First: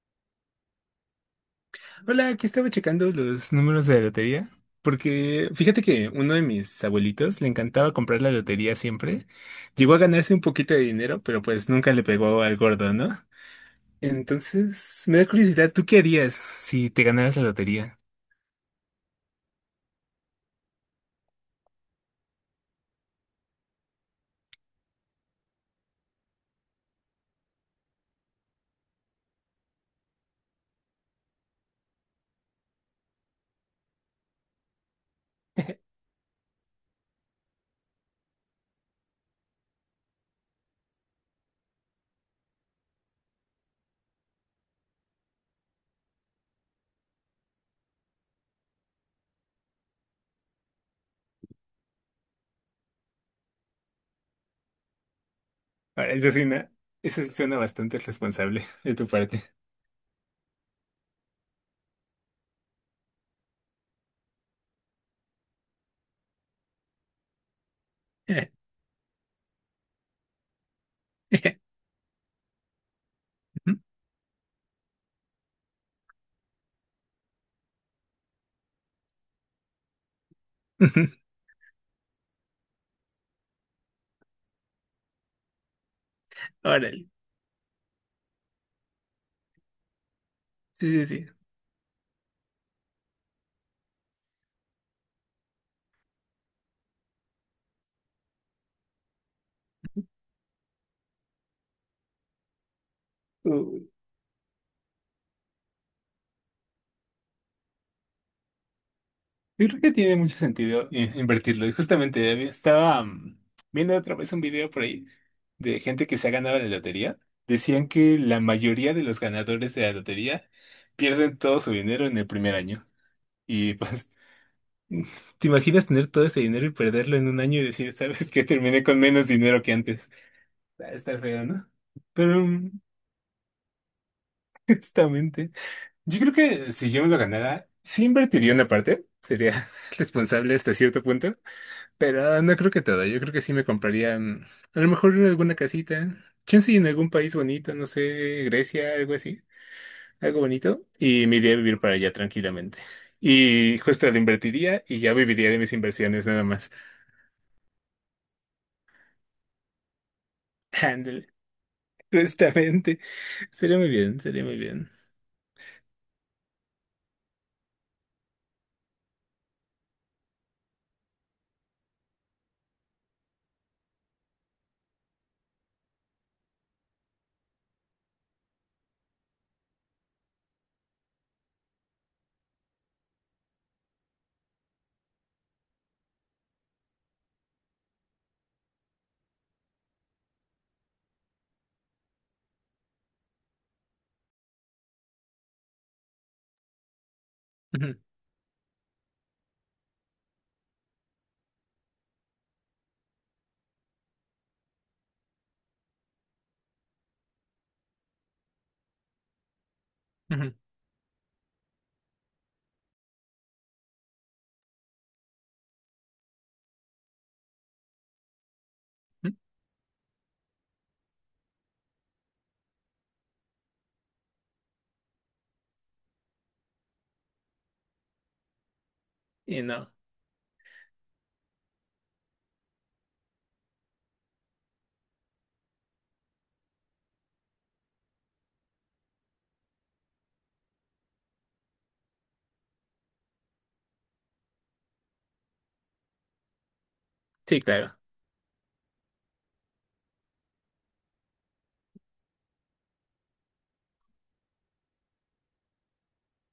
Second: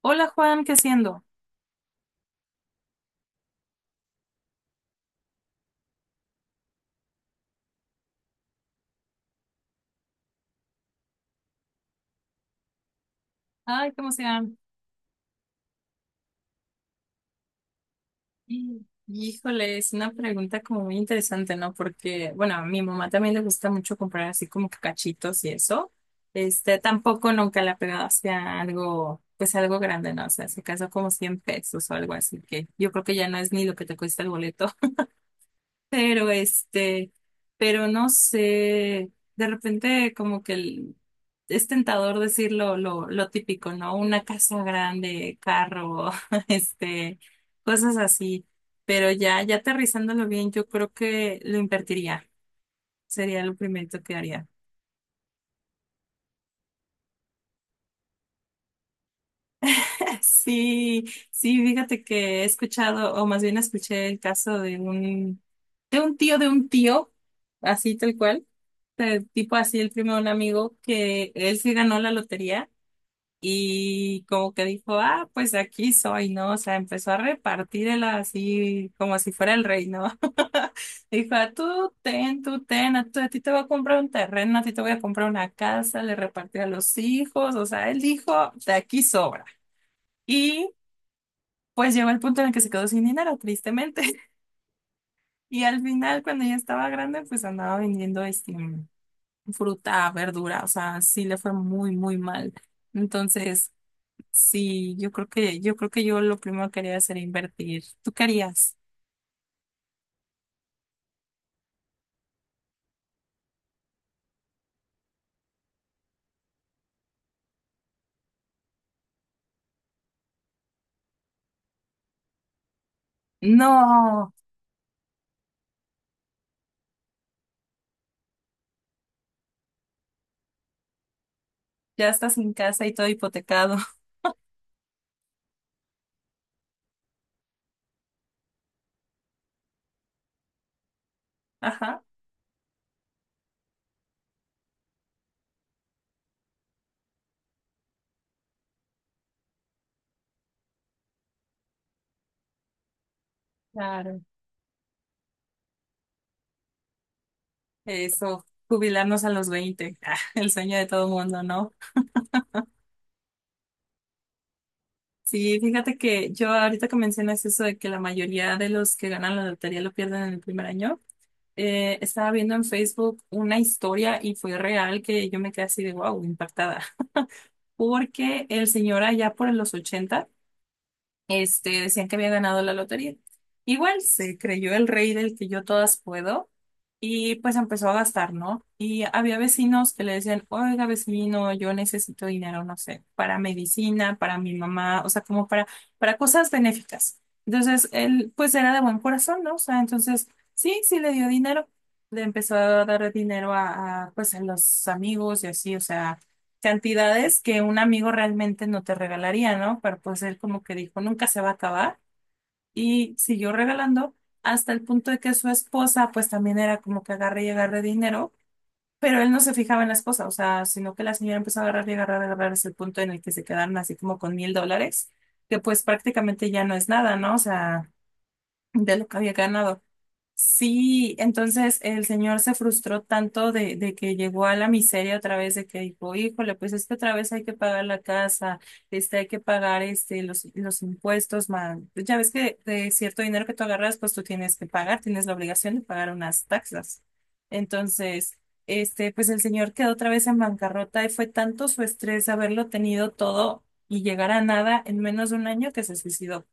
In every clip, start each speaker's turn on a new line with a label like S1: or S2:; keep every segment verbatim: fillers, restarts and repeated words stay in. S1: Hola Juan, ¿qué haciendo?
S2: Hola, aquí estaba checando los números de la lotería, porque fíjate que uno de mis abuelitos le encantaba comprar la lotería siempre. Llegó a ganarse un poquito de dinero, pero pues nunca le pegó al gordo, ¿no?
S1: Ay, ¿cómo se llama?
S2: Entonces, me da curiosidad, ¿tú qué harías si te ganaras la lotería?
S1: Híjole, es una pregunta como muy interesante, ¿no? Porque, bueno, a mi mamá también le gusta mucho comprar así como que cachitos y eso. Este, tampoco nunca le ha pegado hacia algo, pues algo grande, ¿no? O sea, se casó como cien pesos o algo así, que yo creo que ya no es ni lo que te cuesta el boleto. Pero este, pero no sé, de repente como que el- es tentador decir lo, lo, lo típico, ¿no? Una casa grande, carro, este, cosas así, pero ya, ya aterrizándolo bien, yo creo que lo invertiría, sería lo primero que haría.
S2: Ahora, eso suena, eso suena bastante responsable de tu parte.
S1: Sí, sí, fíjate que he escuchado, o más bien escuché el caso de un, de un tío de un tío, así tal cual eh, tipo así el primo de un amigo que él sí ganó la lotería y como que dijo, ah, pues aquí soy, ¿no? O sea, empezó a repartirla así como si fuera el rey, ¿no? Dijo, "Ah, tú ten, tú ten, a, tú- a ti te voy a comprar un terreno, a ti te voy a comprar una casa, le repartió a los
S2: Órale.
S1: hijos, o sea, él dijo, de aquí sobra. Y
S2: Sí, sí,
S1: pues llegó el punto en el que se quedó sin dinero, tristemente. Y al final, cuando ya estaba grande, pues andaba vendiendo este. fruta, verdura, o sea, sí le fue muy, muy mal. Entonces,
S2: sí.
S1: sí, yo creo que, yo creo que yo lo primero que haría sería invertir. ¿Tú querías?
S2: Yo creo que tiene mucho sentido eh, invertirlo. Y justamente había- estaba mm, viendo otra vez un video por ahí de gente que se ha ganado la lotería. Decían que la mayoría de los ganadores de la lotería pierden todo su dinero en el primer año. Y pues,
S1: No,
S2: ¿te imaginas tener todo ese dinero y perderlo en un año y decir, ¿sabes qué? Terminé con menos dinero que antes. Va a estar feo, ¿no?
S1: ya estás
S2: Pero,
S1: sin
S2: mm,
S1: casa y todo hipotecado.
S2: justamente, yo creo que si yo me lo ganara, sí invertiría una parte. Sería responsable hasta cierto punto.
S1: Ajá,
S2: Pero ah, no creo que toda, yo creo que sí me compraría mm, a lo mejor alguna casita, chance en algún país bonito, no sé, Grecia, algo así, algo bonito, y me iría a vivir para allá tranquilamente. Y justo lo
S1: claro.
S2: invertiría y ya viviría de mis inversiones nada más.
S1: Eso, jubilarnos a los veinte, ah, el sueño de todo
S2: Ándale,
S1: mundo, ¿no?
S2: justamente. Sería muy bien, sería muy bien.
S1: Sí, fíjate que yo ahorita que mencionas eso de que la mayoría de los que ganan la lotería lo pierden en el primer año, eh, estaba viendo en Facebook una historia y fue real que yo me quedé así de wow, impactada. Porque el señor allá por los ochenta este, decían que había ganado la lotería. Igual se creyó el rey del que yo todas puedo y pues empezó a gastar, ¿no? Y había vecinos que le decían, oiga vecino, yo necesito dinero, no sé, para medicina, para mi mamá, o sea, como para, para cosas benéficas. Entonces,
S2: Ujú,
S1: él pues era de buen corazón, ¿no? O sea, entonces, sí, sí le dio dinero. Le empezó a dar dinero a, a, pues a los amigos y así, o sea, cantidades que un amigo realmente no te regalaría, ¿no? Pero pues él
S2: ujú,
S1: como que dijo, nunca se va a acabar y siguió regalando hasta el punto de que su esposa pues también era como que agarre y agarre dinero, pero él
S2: ujú.
S1: no se fijaba en la esposa, o sea, sino que la señora empezó a agarrar y agarrar y agarrar hasta el punto en el que se quedaron así como con mil dólares, que pues prácticamente ya no es nada, ¿no? O sea, de lo que había
S2: Y
S1: ganado.
S2: no,
S1: Sí, entonces el señor se frustró tanto de, de que llegó a la miseria otra vez, de que dijo, híjole, pues es que otra vez hay que pagar la casa, este, hay que pagar este, los, los impuestos, man. Ya ves que de cierto dinero que tú agarras, pues tú tienes que pagar, tienes la obligación de pagar unas taxas.
S2: sí, claro.
S1: Entonces, este, pues el señor quedó otra vez en bancarrota y fue tanto su estrés haberlo tenido todo y llegar a nada en menos de un año que se suicidó.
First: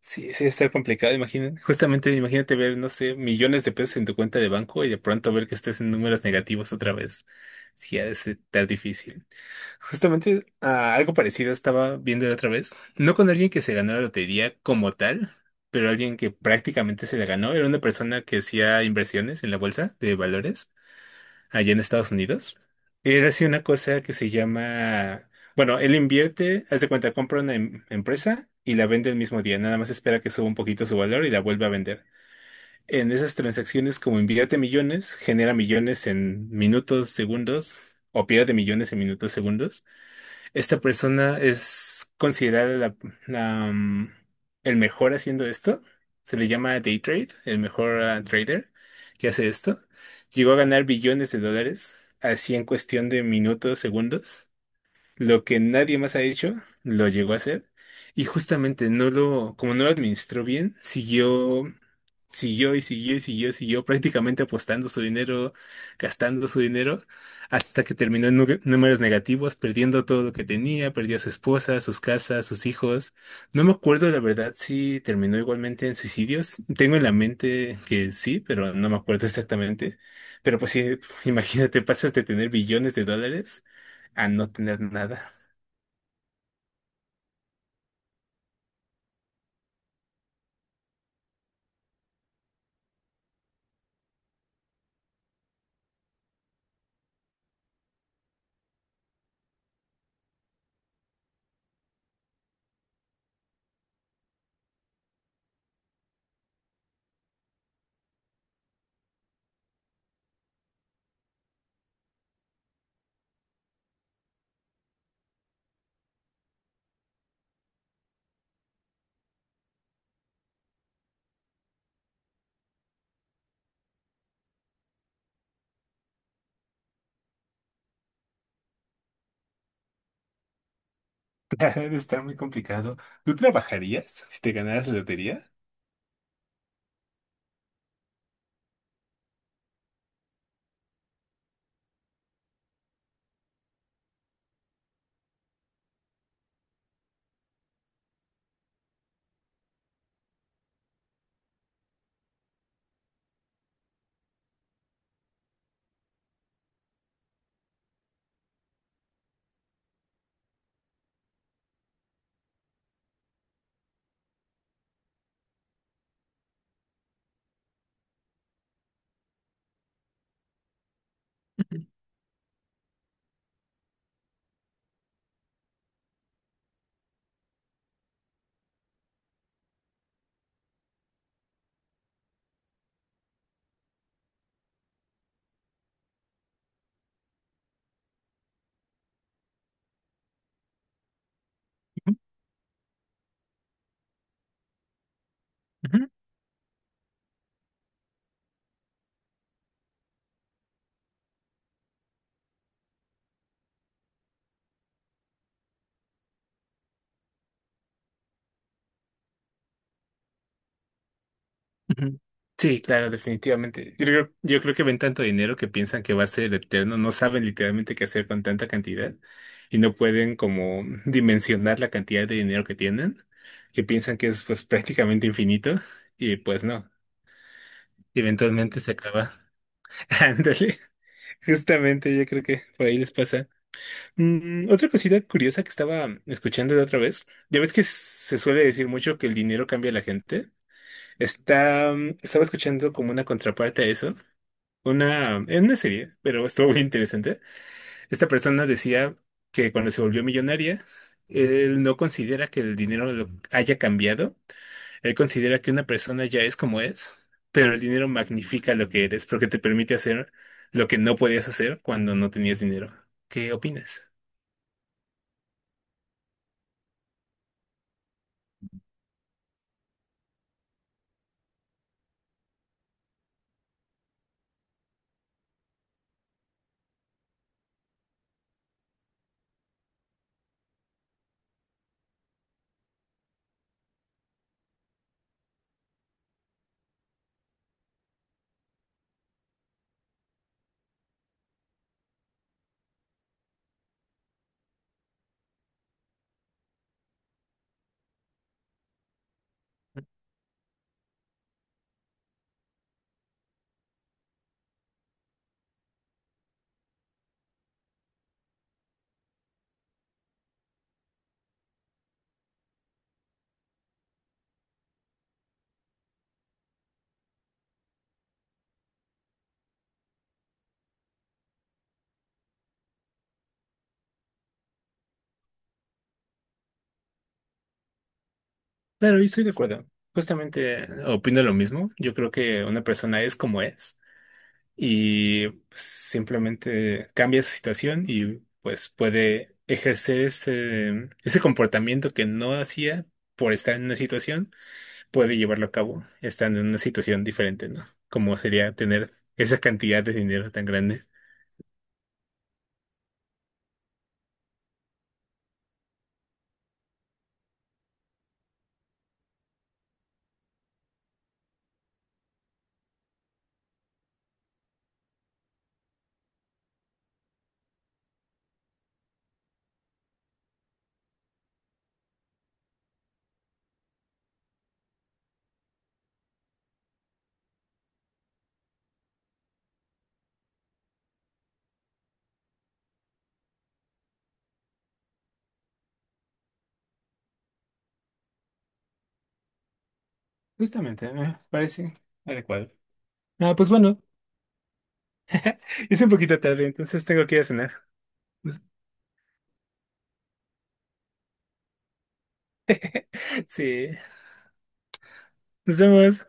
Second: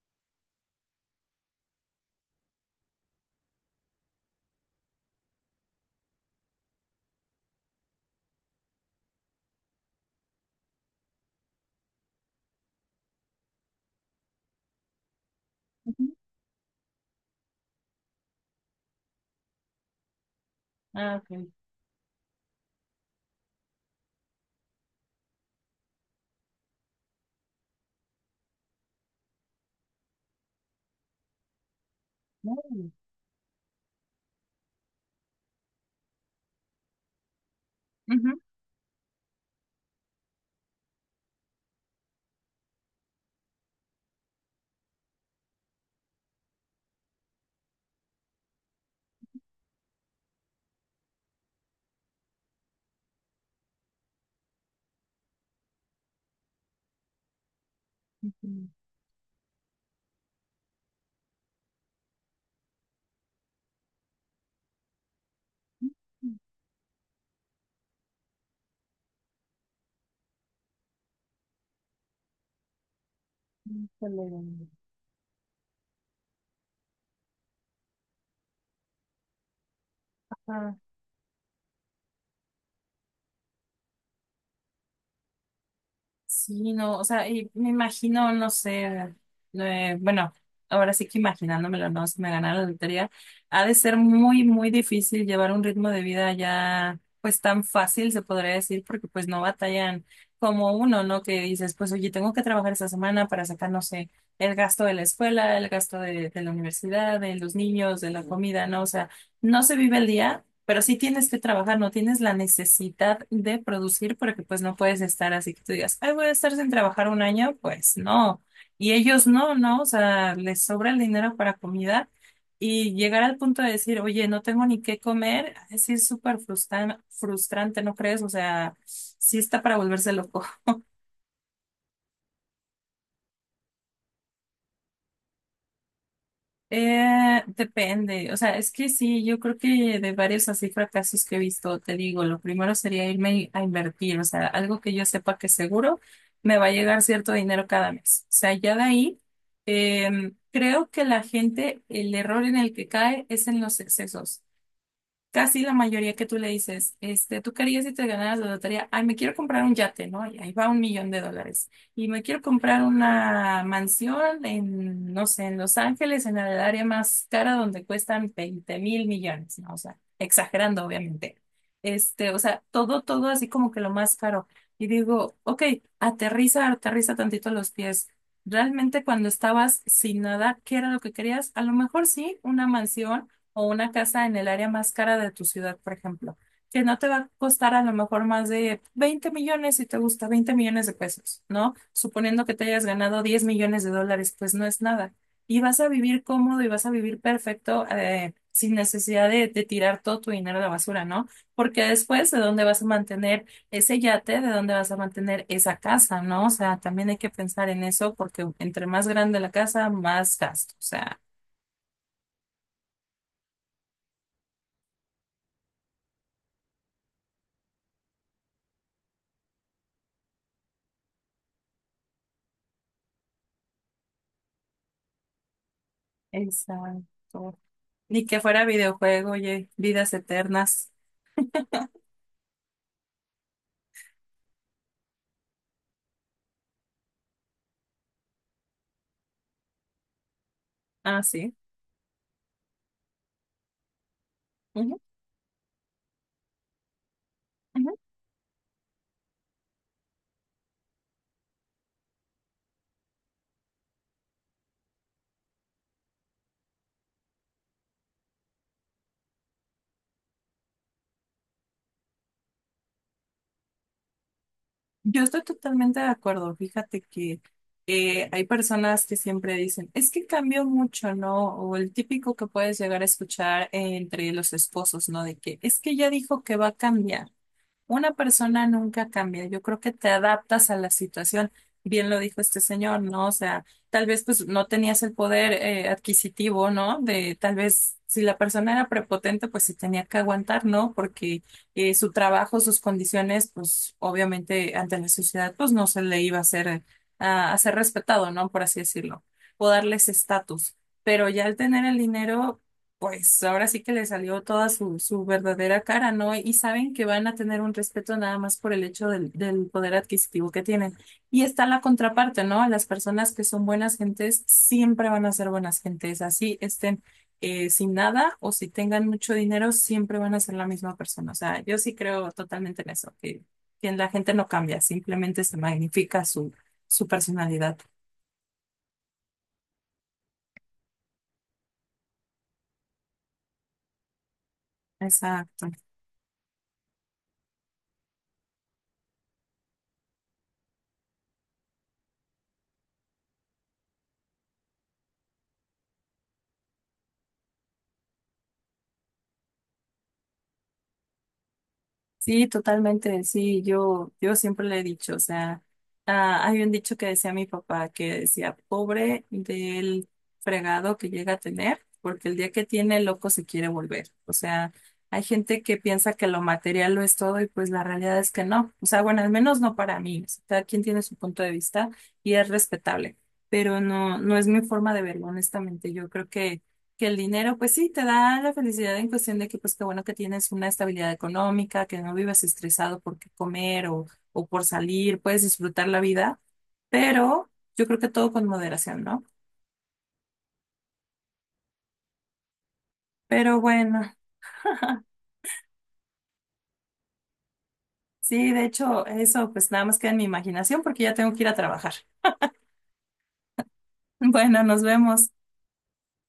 S2: Sí, sí, está complicado, imagínate. Justamente, imagínate ver, no sé, millones de pesos en tu cuenta de banco y de pronto ver que estés en números negativos otra vez. Sí, ha de ser tan difícil. Justamente, ah, algo parecido estaba viendo la otra vez. No con alguien que se ganó la lotería como tal, pero
S1: Ujú.
S2: alguien que prácticamente se la ganó. Era una persona que hacía inversiones en la bolsa de valores
S1: Ah, ok.
S2: allá en Estados Unidos. Él hace una cosa que se llama, bueno, él invierte, haz de cuenta, compra una em- empresa y la vende el mismo día, nada más espera que suba un poquito su valor y la vuelve a vender.
S1: Uy.
S2: En esas transacciones, como invierte millones, genera millones en minutos, segundos, o
S1: Ujú.
S2: pierde millones en minutos, segundos. Esta persona es considerada la, la, mm, el mejor haciendo esto. Se le llama day trade, el mejor ah, trader que hace esto. Llegó a ganar billones de dólares, así en cuestión de minutos, segundos. Lo que nadie más ha hecho, lo llegó a hacer. Y justamente no lo, como no lo administró bien, siguió, siguió y siguió y siguió, siguió prácticamente apostando su dinero, gastando su dinero, hasta que terminó en nu- números negativos, perdiendo todo lo que tenía, perdió a su esposa, sus casas, sus hijos. No me acuerdo, la
S1: Híjole.
S2: verdad, si terminó igualmente en suicidios. Tengo en la mente que sí, pero no me acuerdo exactamente. Pero pues
S1: Ajá.
S2: sí, imagínate, pasas de tener billones de dólares a no tener nada.
S1: Sí, no, o sea, y me imagino, no sé, eh, bueno, ahora sí que imaginándomelo, no, si me ganara la lotería, ha de ser muy, muy difícil llevar un ritmo de vida ya, pues tan fácil, se podría decir, porque pues no batallan como uno, ¿no? Que dices, pues oye, tengo que trabajar esta semana para sacar, no sé, el gasto de la escuela, el gasto de, de la universidad, de los niños, de la comida, ¿no? O sea, no se vive el día. Pero sí tienes que trabajar, no tienes la necesidad de producir porque pues no puedes estar así que tú digas, ay, voy a estar sin trabajar un año, pues no. Y ellos no, no, o sea, les sobra el dinero para comida y llegar al punto de decir, oye, no tengo ni qué comer, así es súper frustran- frustrante, ¿no crees? O sea, sí está para volverse loco.
S2: Claro, debe estar muy complicado. ¿Tú trabajarías si te ganaras la lotería?
S1: Eh, depende, o sea, es que sí, yo creo que de varios así fracasos que he visto, te digo, lo primero sería irme a invertir, o sea, algo que yo sepa que seguro me va a llegar cierto dinero cada mes. O sea, ya de ahí, em, creo que la gente, el error en el que cae es en los excesos casi la mayoría que tú le dices, este, ¿tú querías harías si te ganaras la lotería? Ay, me quiero comprar un yate, ¿no? Y ahí va un millón de dólares. Y me quiero comprar una mansión en, no sé, en Los Ángeles, en el área más cara donde cuestan veinte mil millones, ¿no? O sea, exagerando, obviamente. Este, o sea, todo, todo así como que lo más caro. Y digo, ok, aterriza, aterriza tantito los pies. Realmente cuando estabas sin nada, ¿qué era lo que querías? A lo mejor sí, una mansión o una casa en el área más cara de tu ciudad, por ejemplo, que no te va a costar a lo mejor más de veinte millones si te gusta veinte millones de pesos, ¿no? Suponiendo que te hayas ganado diez millones de dólares, pues no es nada. Y vas a
S2: Ujú.
S1: vivir cómodo y vas a vivir perfecto, eh, sin necesidad de, de tirar todo tu dinero a la basura, ¿no? Porque después, ¿de dónde vas a mantener ese yate? ¿De dónde vas a mantener esa casa, ¿no? O sea, también hay que pensar en eso porque entre más grande la casa, más gasto. O sea,
S2: Sí, claro, definitivamente. Yo creo, yo creo que ven tanto dinero que piensan que va a ser eterno, no saben literalmente qué hacer con tanta cantidad y no pueden como dimensionar la cantidad de dinero que tienen, que piensan que es pues prácticamente infinito y pues no,
S1: exacto. Ni que fuera
S2: eventualmente se
S1: videojuego,
S2: acaba.
S1: oye, vidas
S2: Ándale,
S1: eternas.
S2: justamente yo creo que por ahí les pasa. Mm, otra cosita curiosa que estaba escuchando la otra vez, ya ves que se suele decir mucho que el dinero cambia a la gente.
S1: Ah, sí.
S2: Está, mm, estaba escuchando como una contraparte a eso,
S1: Ujú,
S2: una, en una serie, pero estuvo muy interesante.
S1: ujú.
S2: Esta persona decía que cuando se volvió millonaria, él no considera que el dinero lo haya cambiado, él considera que una persona ya es como es, pero el dinero magnifica lo que eres porque te permite hacer lo que no podías hacer cuando no tenías dinero. ¿Qué opinas?
S1: Yo estoy totalmente de acuerdo. Fíjate que eh, hay personas que siempre dicen, es que cambió mucho, ¿no? O el típico que puedes llegar a escuchar entre los esposos, ¿no? De que es que ya dijo que va a cambiar. Una persona nunca cambia. Yo creo que te adaptas a la situación. Bien lo dijo este señor, ¿no? O sea, tal vez pues no tenías el poder eh, adquisitivo, ¿no? De tal vez si la persona era prepotente, pues se tenía que aguantar, ¿no? Porque eh, su trabajo, sus condiciones, pues obviamente ante la sociedad, pues no se le iba a hacer, eh, a, a ser respetado, ¿no? Por así decirlo, o darles estatus. Pero ya al tener el dinero, pues ahora sí que le salió toda su, su verdadera cara, ¿no? Y saben que van a tener un respeto nada más por el hecho del, del poder adquisitivo que tienen. Y está la contraparte, ¿no? Las personas que son buenas gentes siempre van a ser buenas gentes, así estén eh, sin nada o si tengan mucho dinero, siempre van a ser la misma persona. O sea, yo sí creo totalmente en eso, que, que la gente no cambia, simplemente se magnifica su, su personalidad.
S2: Claro, yo estoy de acuerdo. Justamente eh, opino lo mismo. Yo creo que una persona es como es y
S1: Exacto.
S2: pues, simplemente cambia su situación y pues puede ejercer ese, ese comportamiento que no hacía por estar en una situación, puede llevarlo a cabo estando en una situación diferente, ¿no? Como sería tener esa cantidad de dinero tan grande.
S1: Sí, totalmente, sí, yo, yo siempre le he dicho, o sea, ah, hay un dicho que decía mi papá, que decía, pobre del fregado que llega a tener, porque el día que tiene loco se quiere volver. O sea, hay gente que piensa que lo material lo es todo y pues la realidad es que no. O sea, bueno, al menos no para mí. O sea, cada quien tiene su punto de vista y es respetable, pero no, no es mi forma de verlo, honestamente. Yo creo que que el dinero, pues sí, te da la felicidad en cuestión de que, pues qué bueno que tienes una estabilidad económica, que no vives estresado por qué comer o, o por salir, puedes disfrutar la vida, pero yo creo que todo con moderación, ¿no?
S2: Justamente, me parece adecuado. Ah,
S1: Pero
S2: pues bueno,
S1: bueno,
S2: es un poquito tarde, entonces tengo que ir a cenar.
S1: sí, de hecho, eso pues nada más queda en mi imaginación porque ya tengo que ir a trabajar.
S2: Sí,
S1: Bueno, nos vemos.
S2: nos vemos.